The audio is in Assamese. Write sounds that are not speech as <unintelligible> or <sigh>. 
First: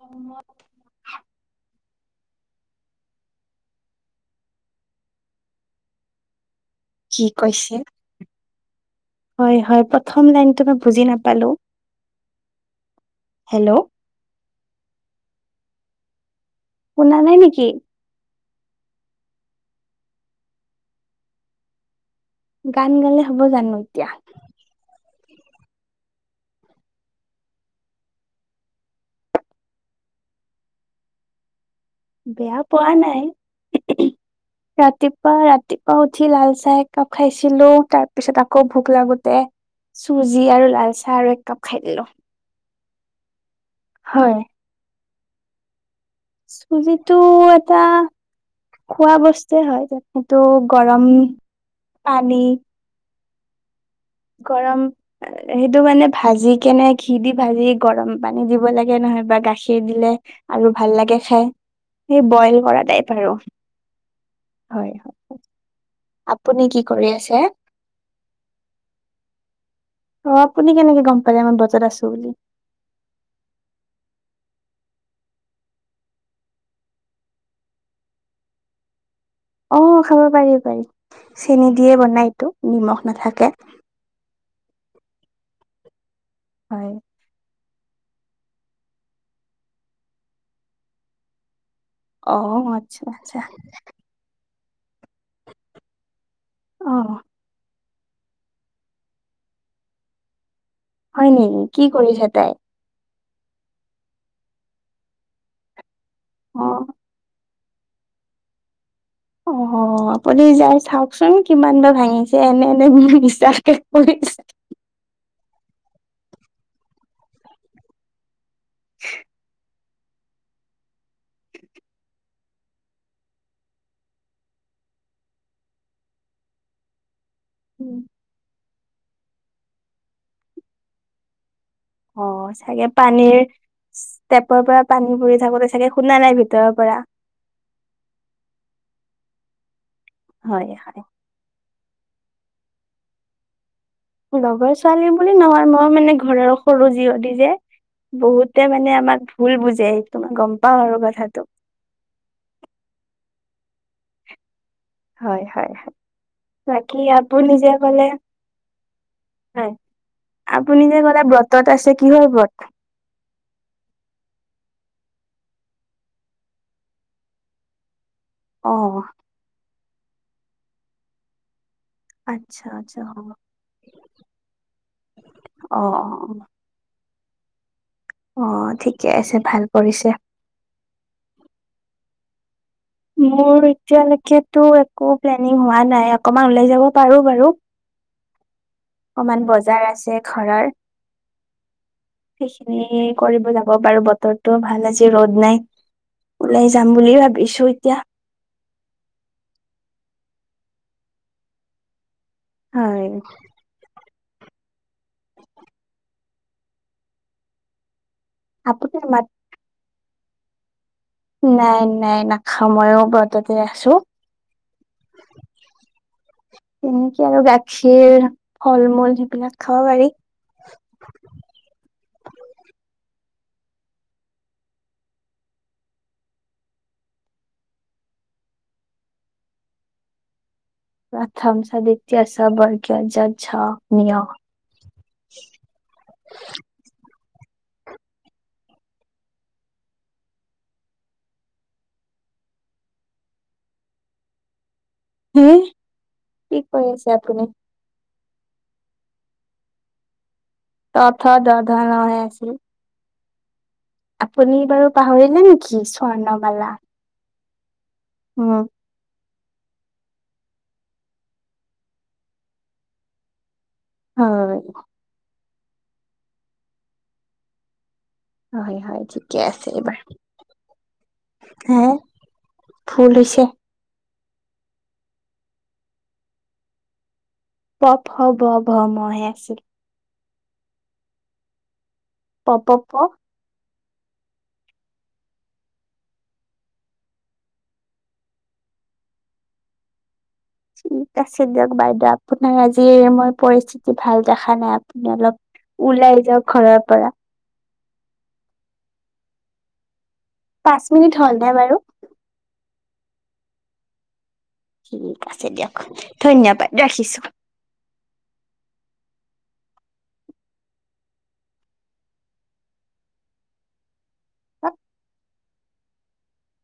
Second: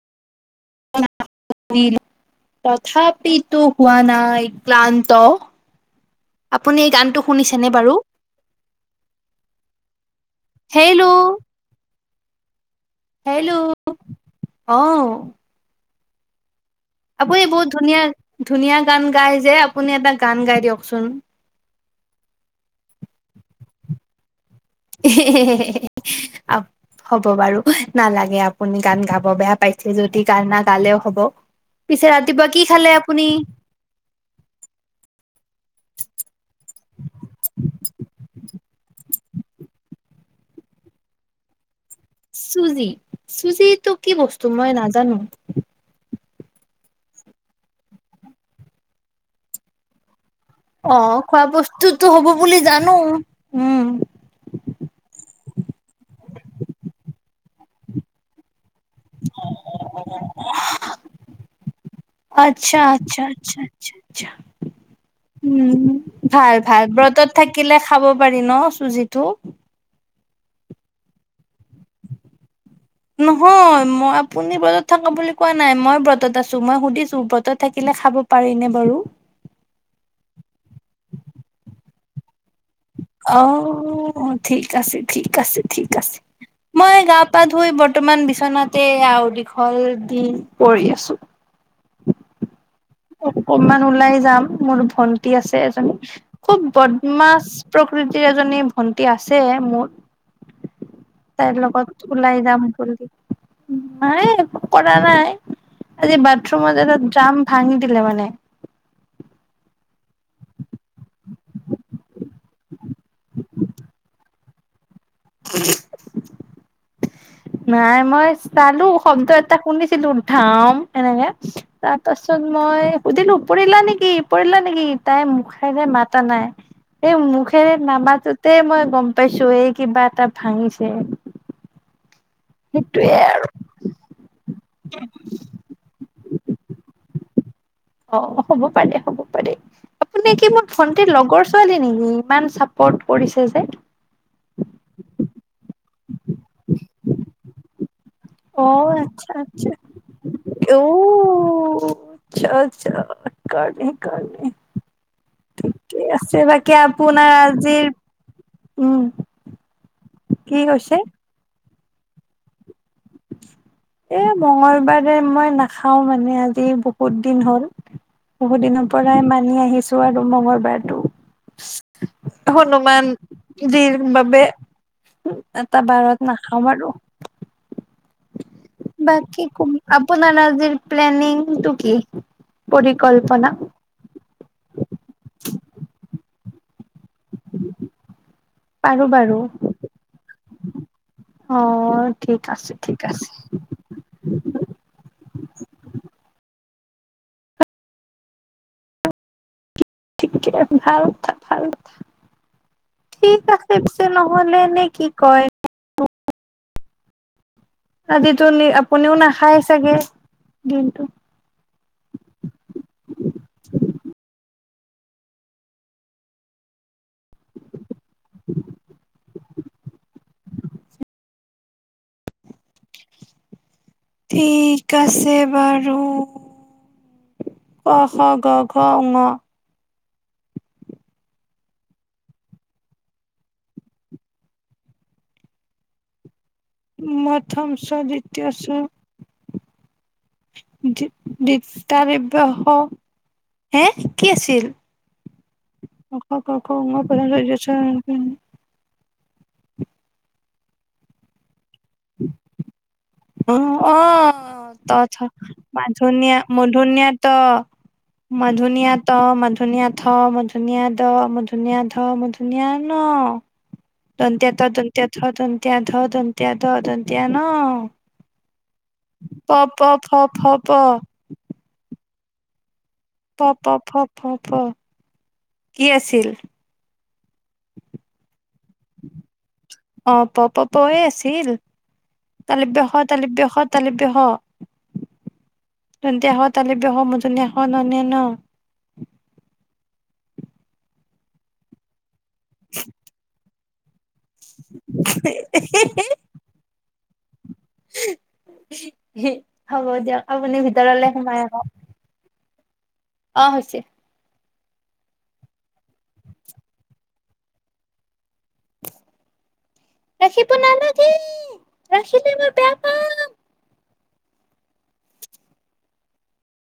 অ <inaudible> তথাপিতো হোৱা নাই ক্লান্ত। আপুনি এই গানটো কি শুনিছেনে কৈছে? বাৰু হয়- হয়। প্ৰথম লাইনটো মই হেল্ল' বুজি নাপালো। হেল্ল'। অও। শুনা নাই আপুনি নেকি? বহুত ধুনীয়া ধুনীয়া গান গাই যে আপুনি এটা গান গাই দিয়কচোন। গান গালে হ'ব জানো ইতিয়া? <unintelligible> হ'ব বাৰু, নালাগে আপুনি গান গাব, বেয়া পাইছে যদি গান নাগালেও হ'ব। পিছে ৰাতিপুৱা বেয়া কি খালে পোৱা আপুনি নাই ৰাতিপুৱা - ৰাতিপুৱা উঠি লাল চাহ একাপ খাইছিলো তাৰ পিছত আপ ক <unintelligible> ভোক লাগোতে চুজি আৰু লালচাহ আৰু এককাপ খাই দিলো। চুজি, <unintelligible> চুজিটো <unintelligible> কি হয়। বস্তু মই নাজানো। চুজিটো এটা খোৱা বস্তুৱে হয় দিয়ক। অ' খোৱা বস্তুতো হ'ব পানী বুলি জানো। উম। গৰম, সেইটো মানে ভাজি কেনে ঘিদি ভাজি গৰমপানী দিব ল <unintelligible> নহয় বা গাখীৰ দিলে আৰু ভাল লাগে খাই সেই বইল আচ্ছা কৰা তাইপ আচ্ছা আৰু আচ্ছা আচ্ছা আচ্ছা হয়- হয়, উম ভাল আপুনি কি ভাল কৰি আছে? ত <unintelligible> অ' আপুনি কেনেকে গম পালে মই ব নহয় মই আপুনি বেলেগ থকা বুলি কোৱা নাই মই ব্ৰতত আছো মই সুধিছো ব্ৰতত থাকিলে খাব পাৰি নে বাৰু? অ খাব পাৰি-পাৰি চেনী দিয়ে বনাইটো। অ ঠিক আছে ঠিক আছে ঠিক আছে হয়। মই গা পা ধুই বৰ্ত তমান বিচনাতে আও দীঘল দিন পৰি আছোঁ অ <inaudible> অকণমান ওলায় যাম মোৰো ভণ্টী আছে এজনী খুব অ বদমাছ প্ৰকৃতিৰ এজনী ভন্টী আছে মোৰ হয় তাইৰ নেকি কি লগত কৰিছে ওলাই তাই? যাম বুলি মায়ে একো কৰা নাই আজি বাথৰুম অ এটা তাত জাম ভাঙি দিলে মানে অ আপুনি যায় চাওকচোন কিমান বাৰ ভাঙিছে এনে নে বুলি মিছা <inaudible> কে কৰি দিছে <unintelligible> নাই মই তালো শব্দ এটা শুনিছ তিলুন ঠাম এনেকে তাত চত মই সুধিলো পৰিলা নেকি পৰিলা নেকি তাইৰ মুখেৰে মাতা নাই সেই মুখ মুখেৰে নামাটোতেই মই গম পাইছো এই কিবা এটা ভাঙিছে অ চাগে সেইটোয়ে পানীৰ আৰু ষ্টেপ ওপৰৰ পৰা পানী পৰি থাকোতে চাগে শুনা নাই ভিতৰৰ পৰা অ হ'ব পাৰে হ'ব পাৰে আপুনি কি হয় মোৰ হয় ভণ্টিৰ লগৰ ছোৱালী নেকি ইমান চাপৰ্ট কৰিছে যে লগৰ ছোৱালী বুলি নহয় মই মানে ঘৰৰ সৰু জীয়ৰী যে অ বহুতে মানে আমাক আচ্ছা ভুল আচ্ছা বুজে সেইটো মই গম অ পাওঁ আৰু কথাটো কাণে কাণে হয়-হয়-হয় বাকি আপোনাৰ আপুনি যে আজিৰ কলে উম হয় কি আপুনি কৈছে যে কলে ব্ৰতত আছে কি হয় বত এ মঙলবাৰে মই নাখাও মানে আজি বহুত দিন হ'ল। বহু দিনৰ অ', পৰাই মানি আহিছো যোৱা মংগল বাৰটো আচ্ছা আচ্ছা হনুমান অ', জিৰ বাবে অ', এটা বাৰত অ', নাখাম আৰু। অ', ঠিকে আছে বাকি ভাল ক কৰিছে। আপোনাৰ আজিৰ প্লেনিঙটো কি? পৰিকল্পনা মোৰ এতিয়ালৈকেটো একো প্লেনিং হোৱা নাই অকমান ওলাই যাব বাৰু বাৰু পাৰো বাৰু অকমান বজাৰ আছে ঘৰৰ। অ ঠিক আছে সেইখিনি ঠিক আছে কৰিব যাব পাৰো বতৰটো ভাল আজি ৰ'দ নাই। ওলাই যাম বুলি ভাবিছো তিয়া ঠিকে ভাল থা ভাল থা। হয় নহলে নে কি কয় আজিতো আপোনাৰ মাত আপুনিও নাখায় চাগে দিনটো নাই নাই নাখাওঁ ময়ো ব্ৰততে আছো। উম কি আৰু গাখীৰ ফল-মূল সেইবিলাক খাব পাৰি। ঠিক আছে বাৰু ক খ গ ঘ ঙ। প্ৰথম চ দ্বিতীয় ছ বৰ্গীয় য ঝ নিয়। মথম চ দ্বিতীয় ছ। দি-দিস্কাৰি ব্ৰহ হে কি আছিল? হে ক খ কি গ ঘ কৈ উঙ আছে পথম আপুনি চ দ্বিতীয়া ছ <unintelligible> উম ত থ দ ৰ ৰ হৈ আছিল অ অ আপুনি ত বাৰু থ পাহৰিলে নেকি মাধুনীয়া স্বৰ্ণমালা? মধুনীয়া ত উম মাধুনিয়া ত মান মধুনীয়া ঠ মধুনীয়া ড মধুনীয়া ধ মধুনীয়া ণ। দন্তিয়া ত হয় দন্তিয়া থ দন দন্তিয়া ধ দন্তীয়া দ দন্তিয়া ন হয় হয় ঠিকে প আছে প এইবাৰ। ফ ফ প হে ভুল প হৈছে প ফ ফ ফ কি আছিল? প ফ ব ভ ম হে আছিল অ প প পয়ে আছিল প শ প প শত শ স শ ষ ণ ঠিক আছে দিয়ক। বাই দক আপোনাৰ আজি মই পৰিচিত ভাল দেখা নাই আপুনি অলপ ওলাই যাঁ‌ওক ঘৰৰ পৰা হ'ব দিয়ক। আপুনি পাঁচ ভিতৰলে মিনিট সোমাই হ'লনে আহক বাৰু? অ' হৈছে। ঠিক আছে দিয়ক। ধন্যবাদ ৰাখিছো। ৰাখিব নালাগে ৰাখিলে মই বেয়া পাম। হক